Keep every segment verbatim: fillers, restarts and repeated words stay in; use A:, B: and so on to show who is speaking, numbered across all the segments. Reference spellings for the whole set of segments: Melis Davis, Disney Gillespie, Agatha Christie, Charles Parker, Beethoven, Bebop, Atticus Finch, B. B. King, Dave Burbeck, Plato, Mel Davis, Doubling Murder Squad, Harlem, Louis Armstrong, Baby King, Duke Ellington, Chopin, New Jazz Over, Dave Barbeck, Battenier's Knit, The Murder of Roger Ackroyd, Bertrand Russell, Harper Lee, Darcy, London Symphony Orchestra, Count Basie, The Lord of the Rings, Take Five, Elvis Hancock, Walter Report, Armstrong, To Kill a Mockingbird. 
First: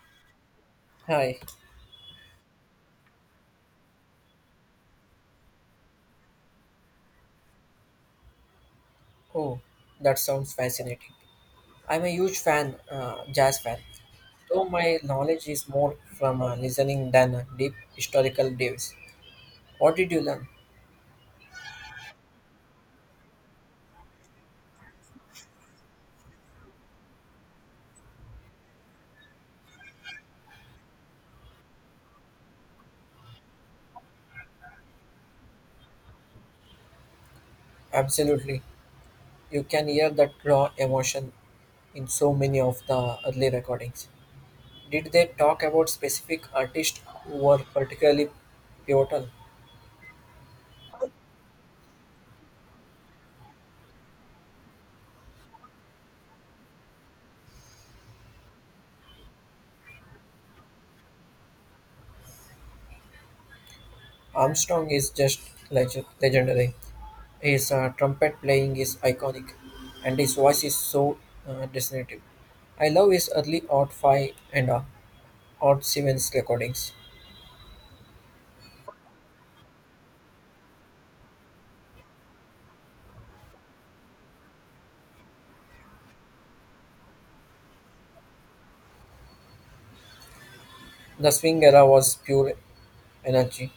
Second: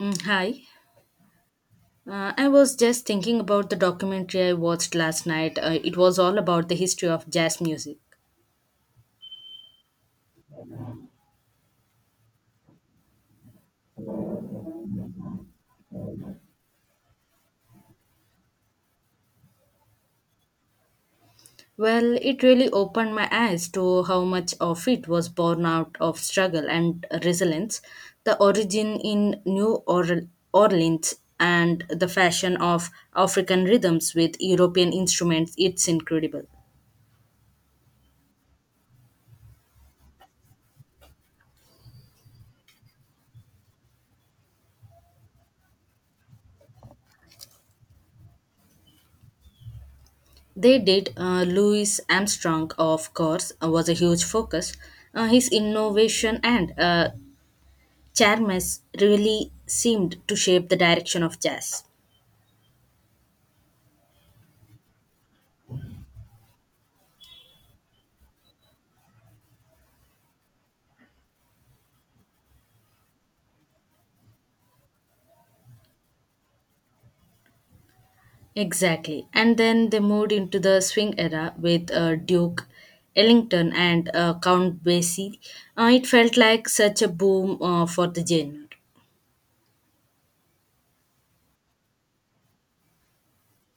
A: Mm, Hi.
B: Hi.
A: Uh, I was just thinking about the documentary I watched last night. Uh, it was all about the history of jazz music.
B: Oh, that sounds fascinating. I'm a huge fan, uh, jazz fan, though my knowledge is more from uh, listening than uh, deep historical dives. What did you learn?
A: Well, it really opened my eyes to how much of it was born out of struggle and resilience, the origin in New Orle- Orleans, and the fashion of African rhythms with European instruments. It's incredible.
B: Absolutely. You can hear that raw emotion in so many of the early recordings. Did they talk about specific artists who were particularly pivotal?
A: They did. Uh, Louis Armstrong, of course, uh, was a huge focus. Uh, his innovation and uh, Charmes really seemed to shape the direction of jazz.
B: Armstrong is just legend- legendary. His uh, trumpet playing is iconic, and his voice is so uh, distinctive. I love his early Odd five and uh, Odd seven's recordings.
A: Exactly. And then they moved into the swing era with uh, Duke Ellington and uh, Count Basie. Uh, it felt like such a boom uh, for the genre.
B: The swing era was pure energy,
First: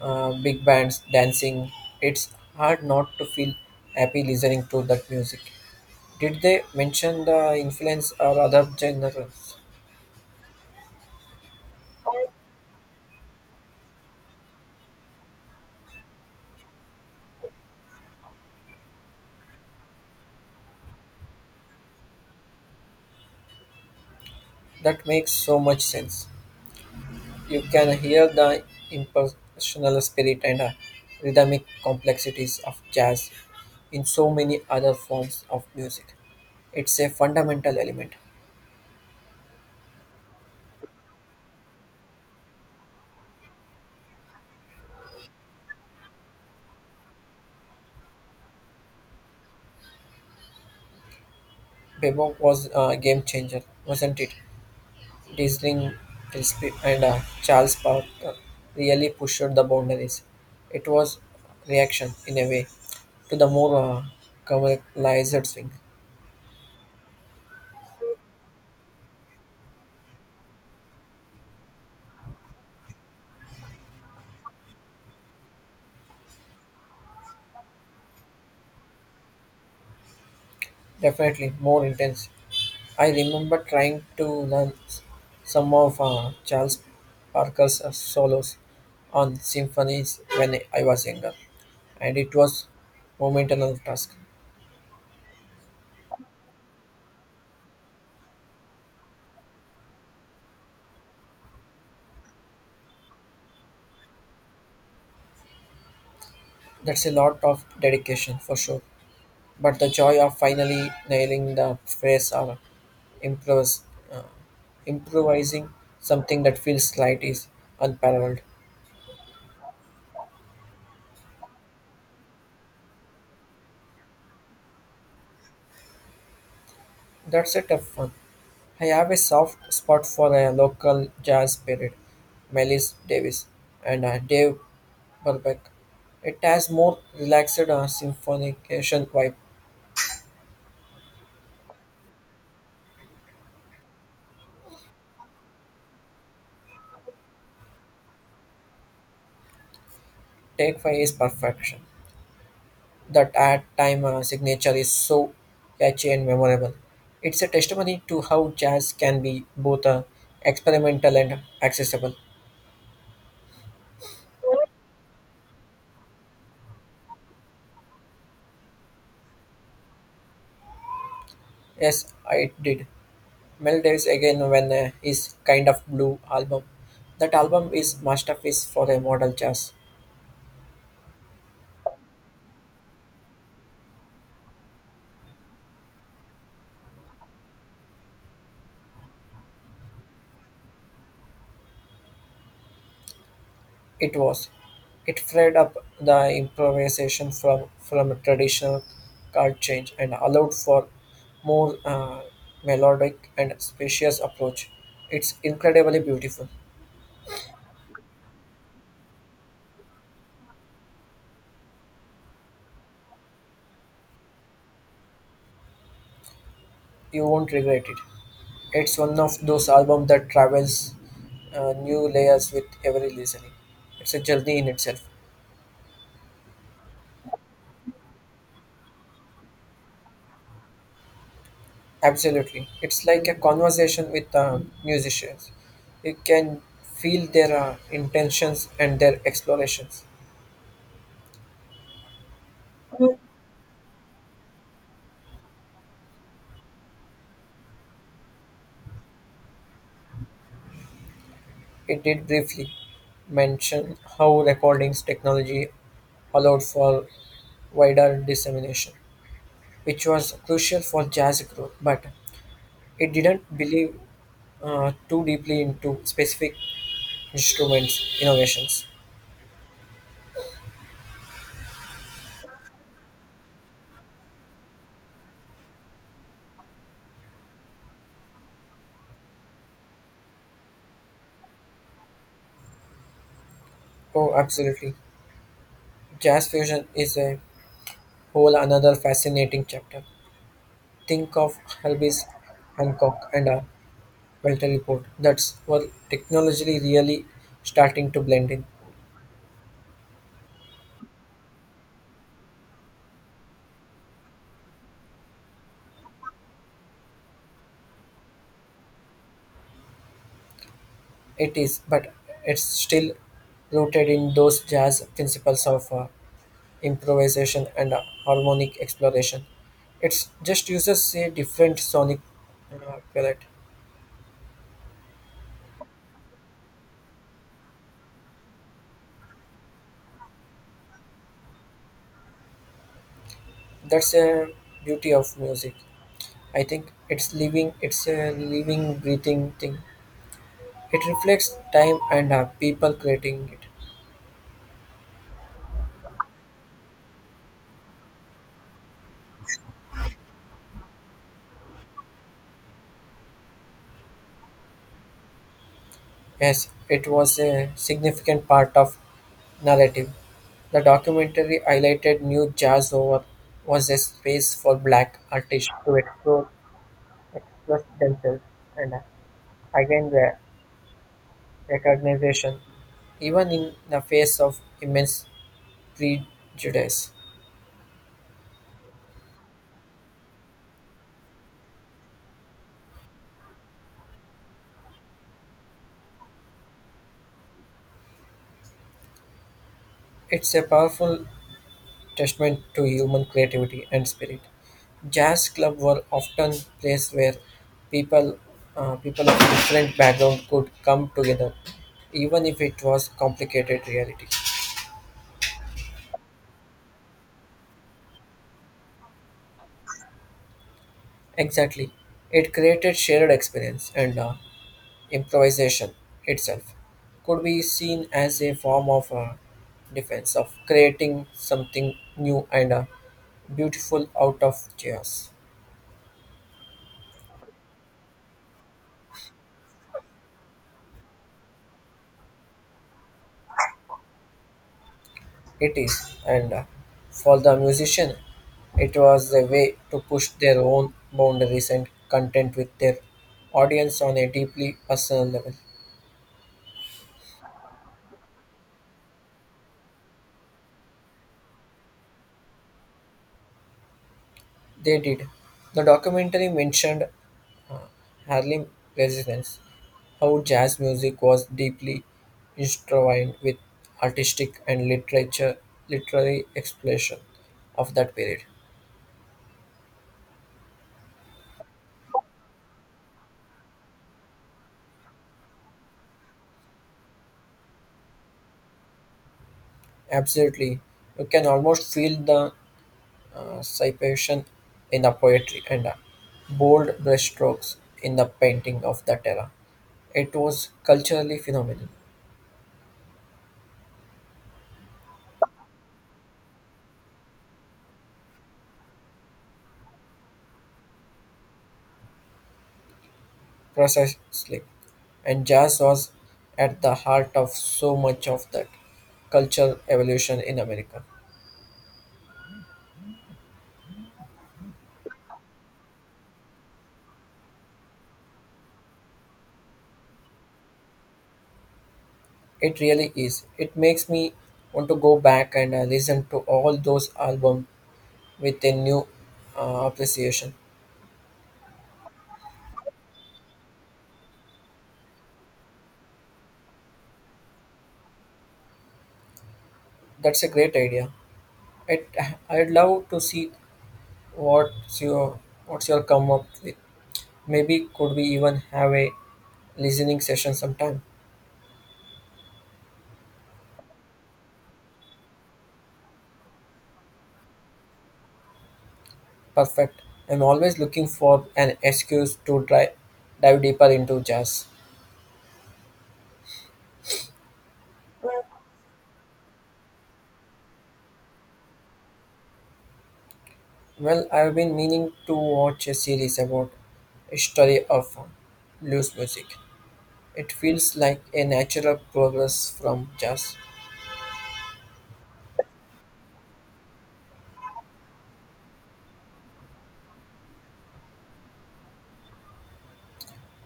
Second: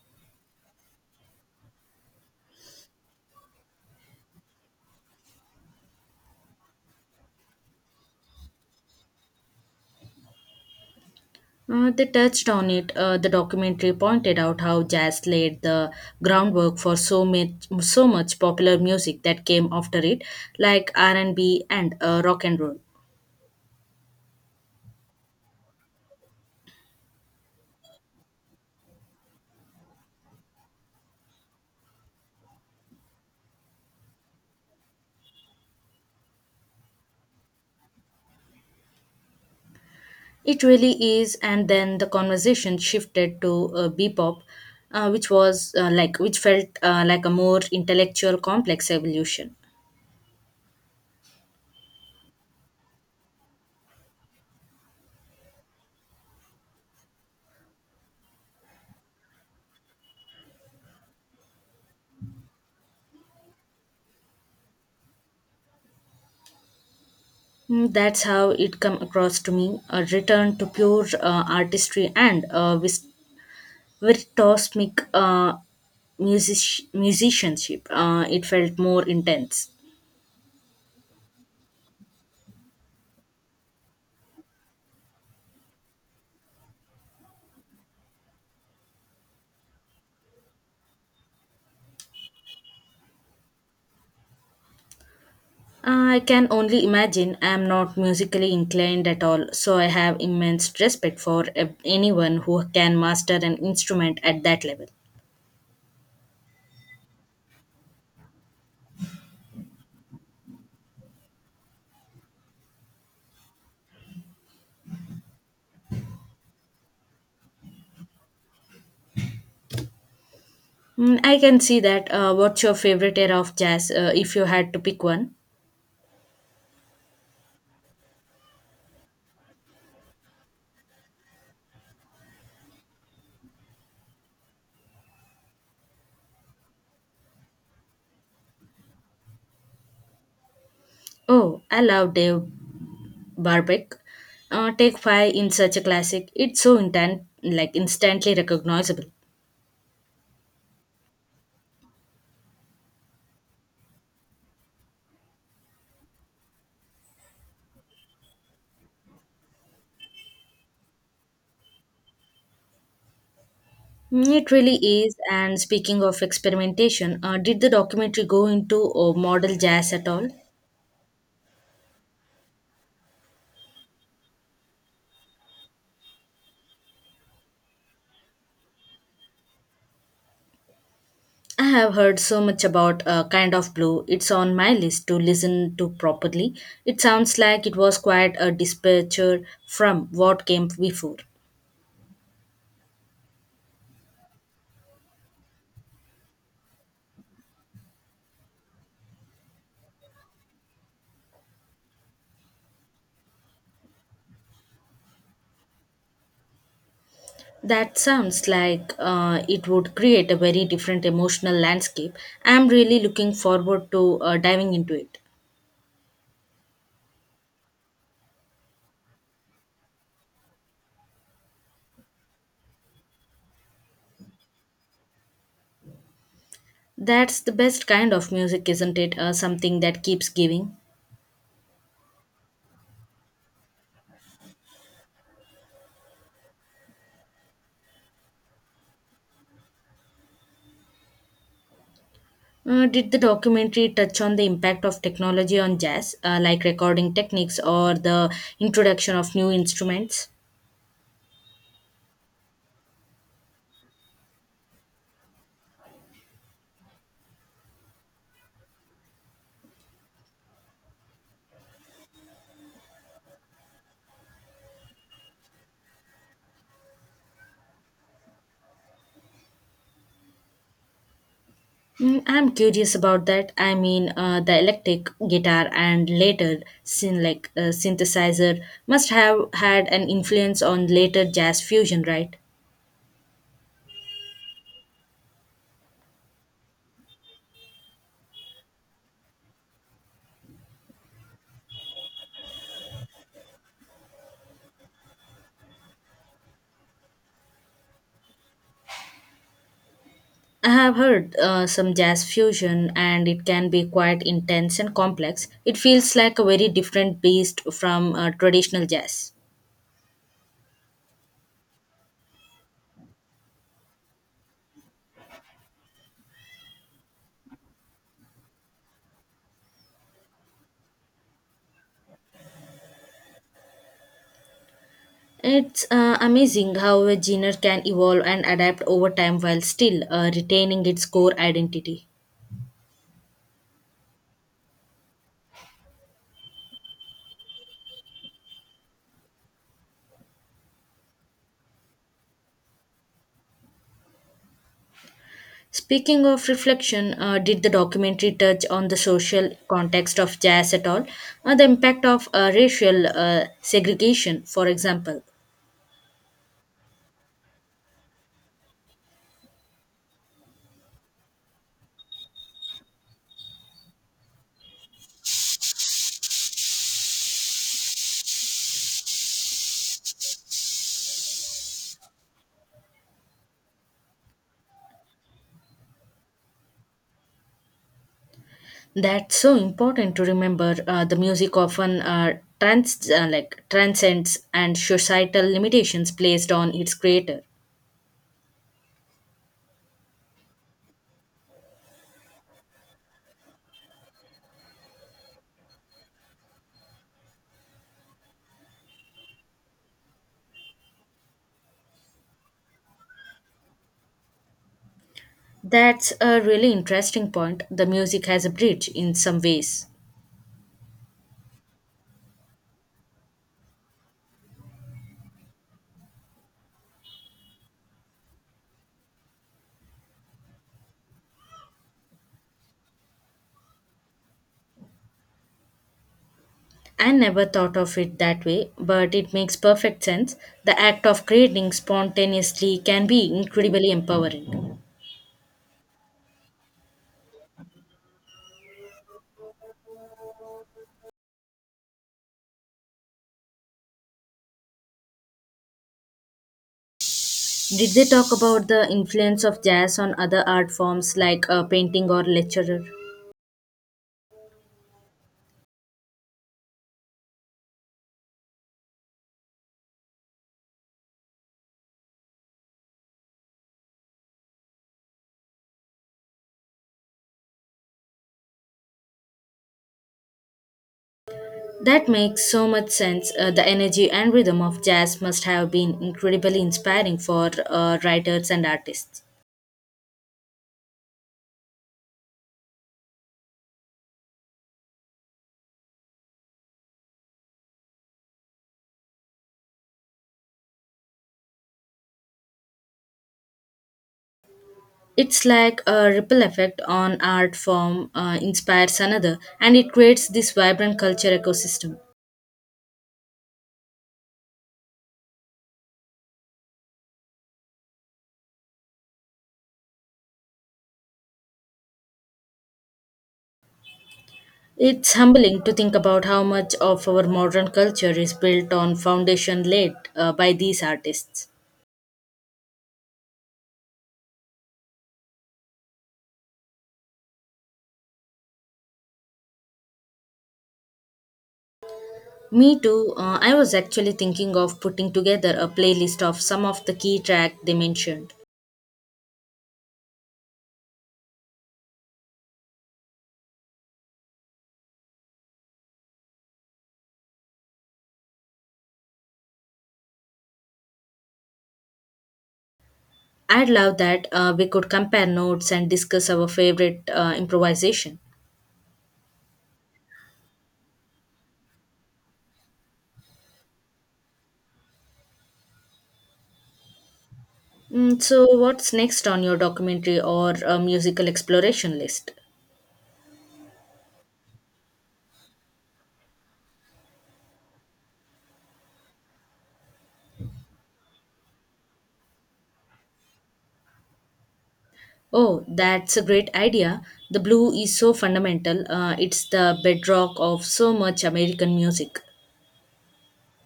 B: uh, big bands, dancing. It's hard not to feel happy listening to that music. Did they mention the influence or other genres?
A: Uh, they touched on it. Uh, the documentary pointed out how jazz laid the groundwork for so much, so much popular music that came after it, like R and B and B and uh, rock and roll.
B: That makes so much sense. You can hear the impersonal spirit and uh, rhythmic complexities of jazz in so many other forms of music. It's a fundamental element.
A: It really is, and then the conversation shifted to uh, Bebop, uh, which was uh, like which felt uh, like a more intellectual, complex evolution.
B: Bebop was a game changer, wasn't it? Disney Gillespie and uh, Charles Parker really pushed the boundaries. It was reaction, in a way, to the more uh, commercialized swing.
A: Mm, That's how it come across to me: a return to pure uh, artistry and uh, vis- virtuosmic uh, music- musicianship. Uh, it felt more intense.
B: Definitely more intense. I remember trying to learn s- some of uh, Charles Parker's uh, solos on symphonies when I was younger, and it was momentous task.
A: I can only imagine. I am not musically inclined at all, so I have immense respect for uh, anyone who can master an instrument at that level.
B: That's a lot of dedication for sure, but the joy of finally nailing the phrase or improvise, uh, improvising something that feels slight is unparalleled.
A: Mm, I can see that. Uh, what's your favorite era of jazz uh, if you had to pick one?
B: That's a tough one. I have a soft spot for a local jazz spirit, Melis Davis and uh, Dave Burbeck. It has more relaxed uh, symphonication vibe.
A: Oh, I love Dave Barbeck. Uh, Take Five in such a classic. It's so intent, like instantly recognizable.
B: Take five is perfection. That at time uh, signature is so catchy and memorable. It's a testimony to how jazz can be both uh, experimental and accessible.
A: Mm, It really is. And speaking of experimentation, uh, did the documentary go into uh, model jazz at all?
B: Yes, I did. Mel Davis again when uh, his Kind of Blue album. That album is masterpiece for a modern jazz.
A: I have heard so much about uh, Kind of Blue. It's on my list to listen to properly. It sounds like it was quite a departure from what came before.
B: It was. It freed up the improvisation from, from a traditional chord change and allowed for more uh, melodic and spacious approach. It's incredibly beautiful.
A: That sounds like uh, it would create a very different emotional landscape. I'm really looking forward to uh, diving into it.
B: You won't regret it. It's one of those albums that travels uh, new layers with every listening. It's a journey in itself.
A: That's the best kind of music, isn't it? Uh, something that keeps giving.
B: Absolutely. It's like a conversation with uh, musicians. You can feel their uh, intentions and their explorations.
A: Uh, did the documentary touch on the impact of technology on jazz, uh, like recording techniques or the introduction of new instruments?
B: It did briefly mention how recordings technology allowed for wider dissemination, which was crucial for jazz growth, but it didn't believe uh, too deeply into specific instruments innovations.
A: Mm, I'm curious about that. I mean, uh, the electric guitar and later syn- like uh, synthesizer must have had an influence on later jazz fusion, right?
B: Oh, absolutely. Jazz fusion is a whole another fascinating chapter. Think of Elvis Hancock and uh, Walter Report. That's where technology really starting to blend in.
A: I have heard uh, some jazz fusion, and it can be quite intense and complex. It feels like a very different beast from uh, traditional jazz.
B: It is, but it's still rooted in those jazz principles of uh, improvisation and uh, harmonic exploration. It's just uses a different sonic uh, palette.
A: It's uh, amazing how a genre can evolve and adapt over time while still uh, retaining its core identity.
B: That's a beauty of music. I think it's living. It's a living, breathing thing. It reflects time and uh, people creating it.
A: Speaking of reflection, uh, did the documentary touch on the social context of jazz at all? Or the impact of uh, racial uh, segregation, for example?
B: Yes, it was a significant part of narrative. The documentary highlighted New Jazz Over was a space for black artists to explore, express themselves, and again their recognition, even in the face of immense prejudice.
A: That's so important to remember. Uh, the music often uh, trans uh, like transcends and societal limitations placed on its creator.
B: It's a powerful testament to human creativity and spirit. Jazz clubs were often places where people uh, people of different backgrounds could come together, even if it was complicated reality.
A: That's a really interesting point. The music has a bridge in some ways.
B: Exactly, it created shared experience and uh, improvisation itself could be seen as a form of uh, defense of creating something new and uh, beautiful out of chaos.
A: I never thought of it that way, but it makes perfect sense. The act of creating spontaneously can be incredibly empowering.
B: It is, and uh, for the musician, it was a way to push their own boundaries and content with their audience on a deeply personal level.
A: Did they talk about the influence of jazz on other art forms like uh, painting or literature?
B: They did. The documentary mentioned uh, Harlem residents, how jazz music was deeply intertwined with artistic and literature, literary exploration of that period.
A: That makes so much sense. Uh, the energy and rhythm of jazz must have been incredibly inspiring for uh, writers and artists.
B: Absolutely, you can almost feel the uh, sypation in the poetry and uh, bold brushstrokes in the painting of that era. It was culturally phenomenal,
A: It's like a ripple effect on art form uh, inspires another, and it creates this vibrant culture ecosystem.
B: precisely, and jazz was at the heart of so much of that cultural evolution in America.
A: It's humbling to think about how much of our modern culture is built on foundation laid uh, by these artists.
B: It really is. It makes me want to go back and uh, listen to all those albums with a new uh, appreciation.
A: Me too, uh, I was actually thinking of putting together a playlist of some of the key tracks they mentioned.
B: That's a great idea. It, I'd love to see What's your what's your come up with? Maybe could we even have a listening session sometime?
A: I'd love that uh, we could compare notes and discuss our favorite uh, improvisation.
B: Perfect. I'm always looking for an excuse to dive dive deeper into jazz.
A: Mm, so, what's next on your documentary or uh, musical exploration list?
B: Well, I've been meaning to watch a series about history of blues music. It feels like a natural progress from jazz.
A: Oh, that's a great idea. The blue is so fundamental, uh, it's the bedrock of so much American music.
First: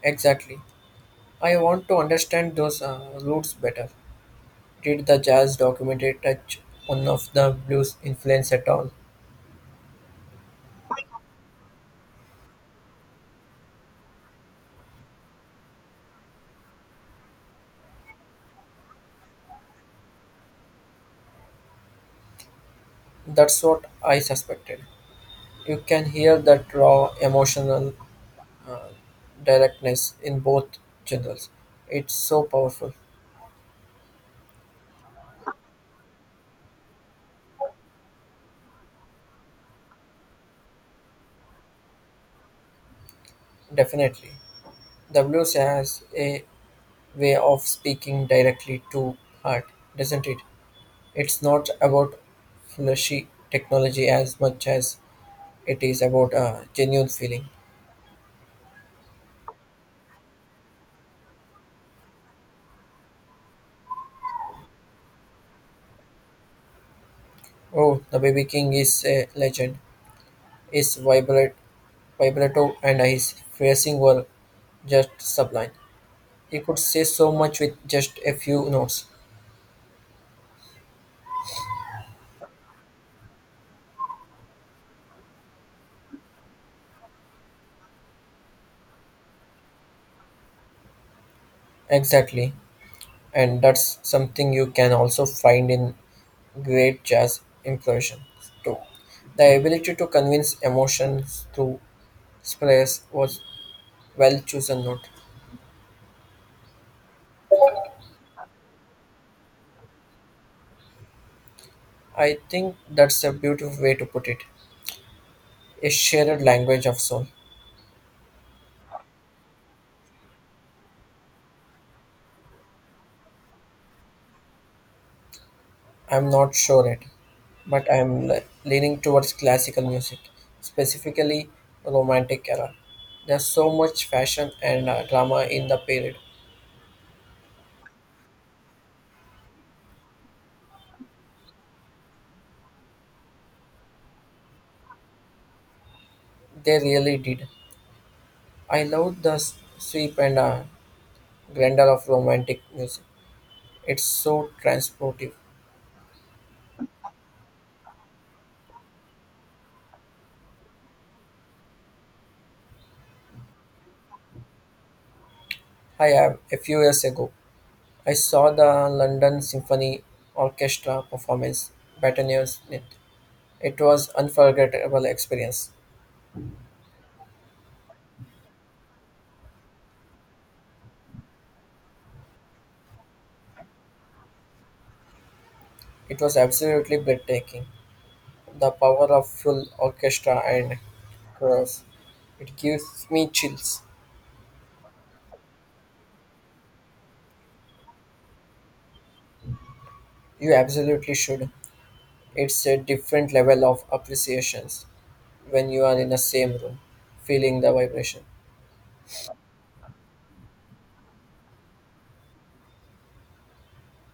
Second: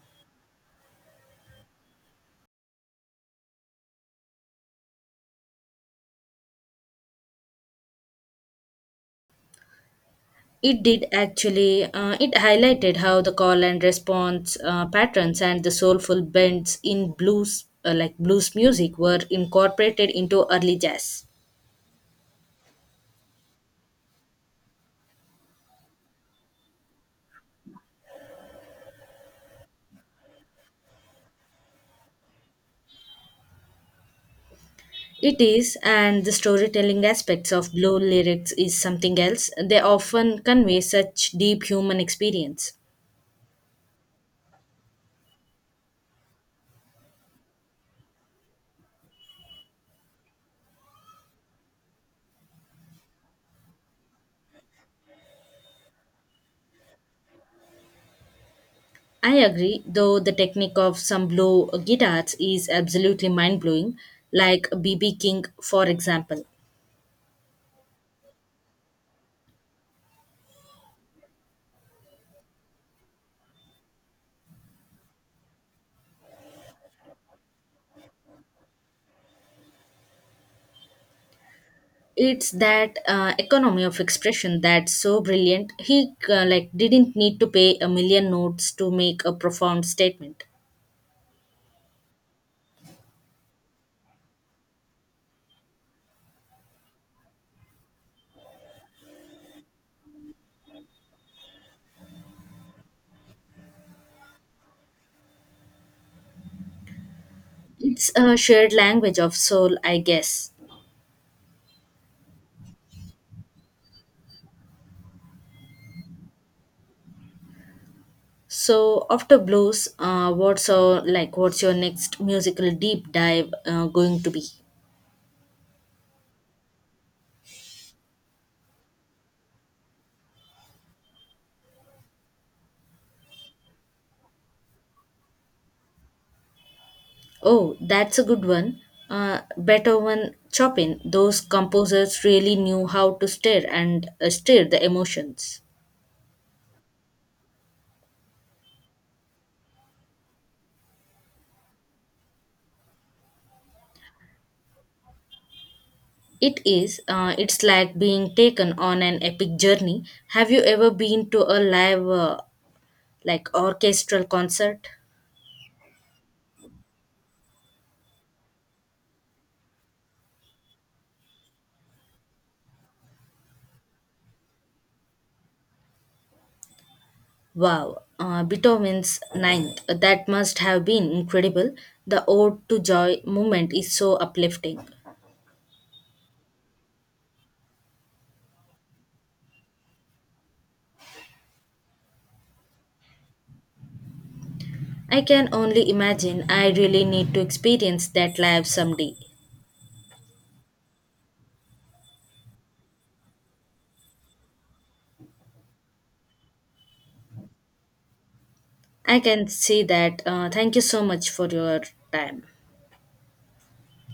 B: Exactly. I want to understand those uh, roots better. Did the jazz documentary touch one of the blues influence at all?
A: It did actually. Uh, it highlighted how the call and response uh, patterns and the soulful bends in blues, uh, like blues music, were incorporated into early jazz.
B: That's what I suspected. You can hear that raw emotional uh, directness in both genres. It's so powerful,
A: It is, and the storytelling aspects of blue lyrics is something else. They often convey such deep human experience.
B: definitely. The blues has a way of speaking directly to heart, doesn't it? It's not about flashy technology as much as it is about a genuine feeling.
A: I agree, though the technique of some blue guitars is absolutely mind blowing, like B. B. King, for example.
B: Oh, the Baby King is a legend. His vibrat- vibrato and his phrasing were just sublime. You could say so much with just a few notes.
A: It's that uh, economy of expression that's so brilliant. He uh, like didn't need to pay a million notes to make a profound statement.
B: Exactly. And that's something you can also find in great jazz improvisation too. The ability to convince emotions through space was well chosen note.
A: It's a shared language of soul, I guess.
B: I think that's a beautiful way to put it. A shared language of soul.
A: So after blues, uh, what's your like what's your next musical deep dive uh, going to be?
B: I'm not sure yet, but I'm le- leaning towards classical music, specifically romantic era. There's so much fashion and uh, drama in the period.
A: Oh, that's a good one. uh, Beethoven, Chopin, those composers really knew how to stir and uh, stir the emotions.
B: They really did. I loved the s- sweep and uh, grandeur of romantic music. It's so transportive.
A: It is. Uh, it's like being taken on an epic journey. Have you ever been to a live, uh, like orchestral concert?
B: I have a few years ago. I saw the London Symphony Orchestra performance, Battenier's Knit. It was unforgettable experience.
A: Wow, uh, Beethoven's Ninth. That must have been incredible. The Ode to Joy moment is so uplifting.
B: It was absolutely breathtaking. The power of full orchestra and chorus. It gives me chills.
A: I can only imagine. I really need to experience that live someday.
B: You absolutely should. It's a different level of appreciations when you are in the same room feeling the vibration
A: I can see that. Uh, thank you so much for your time.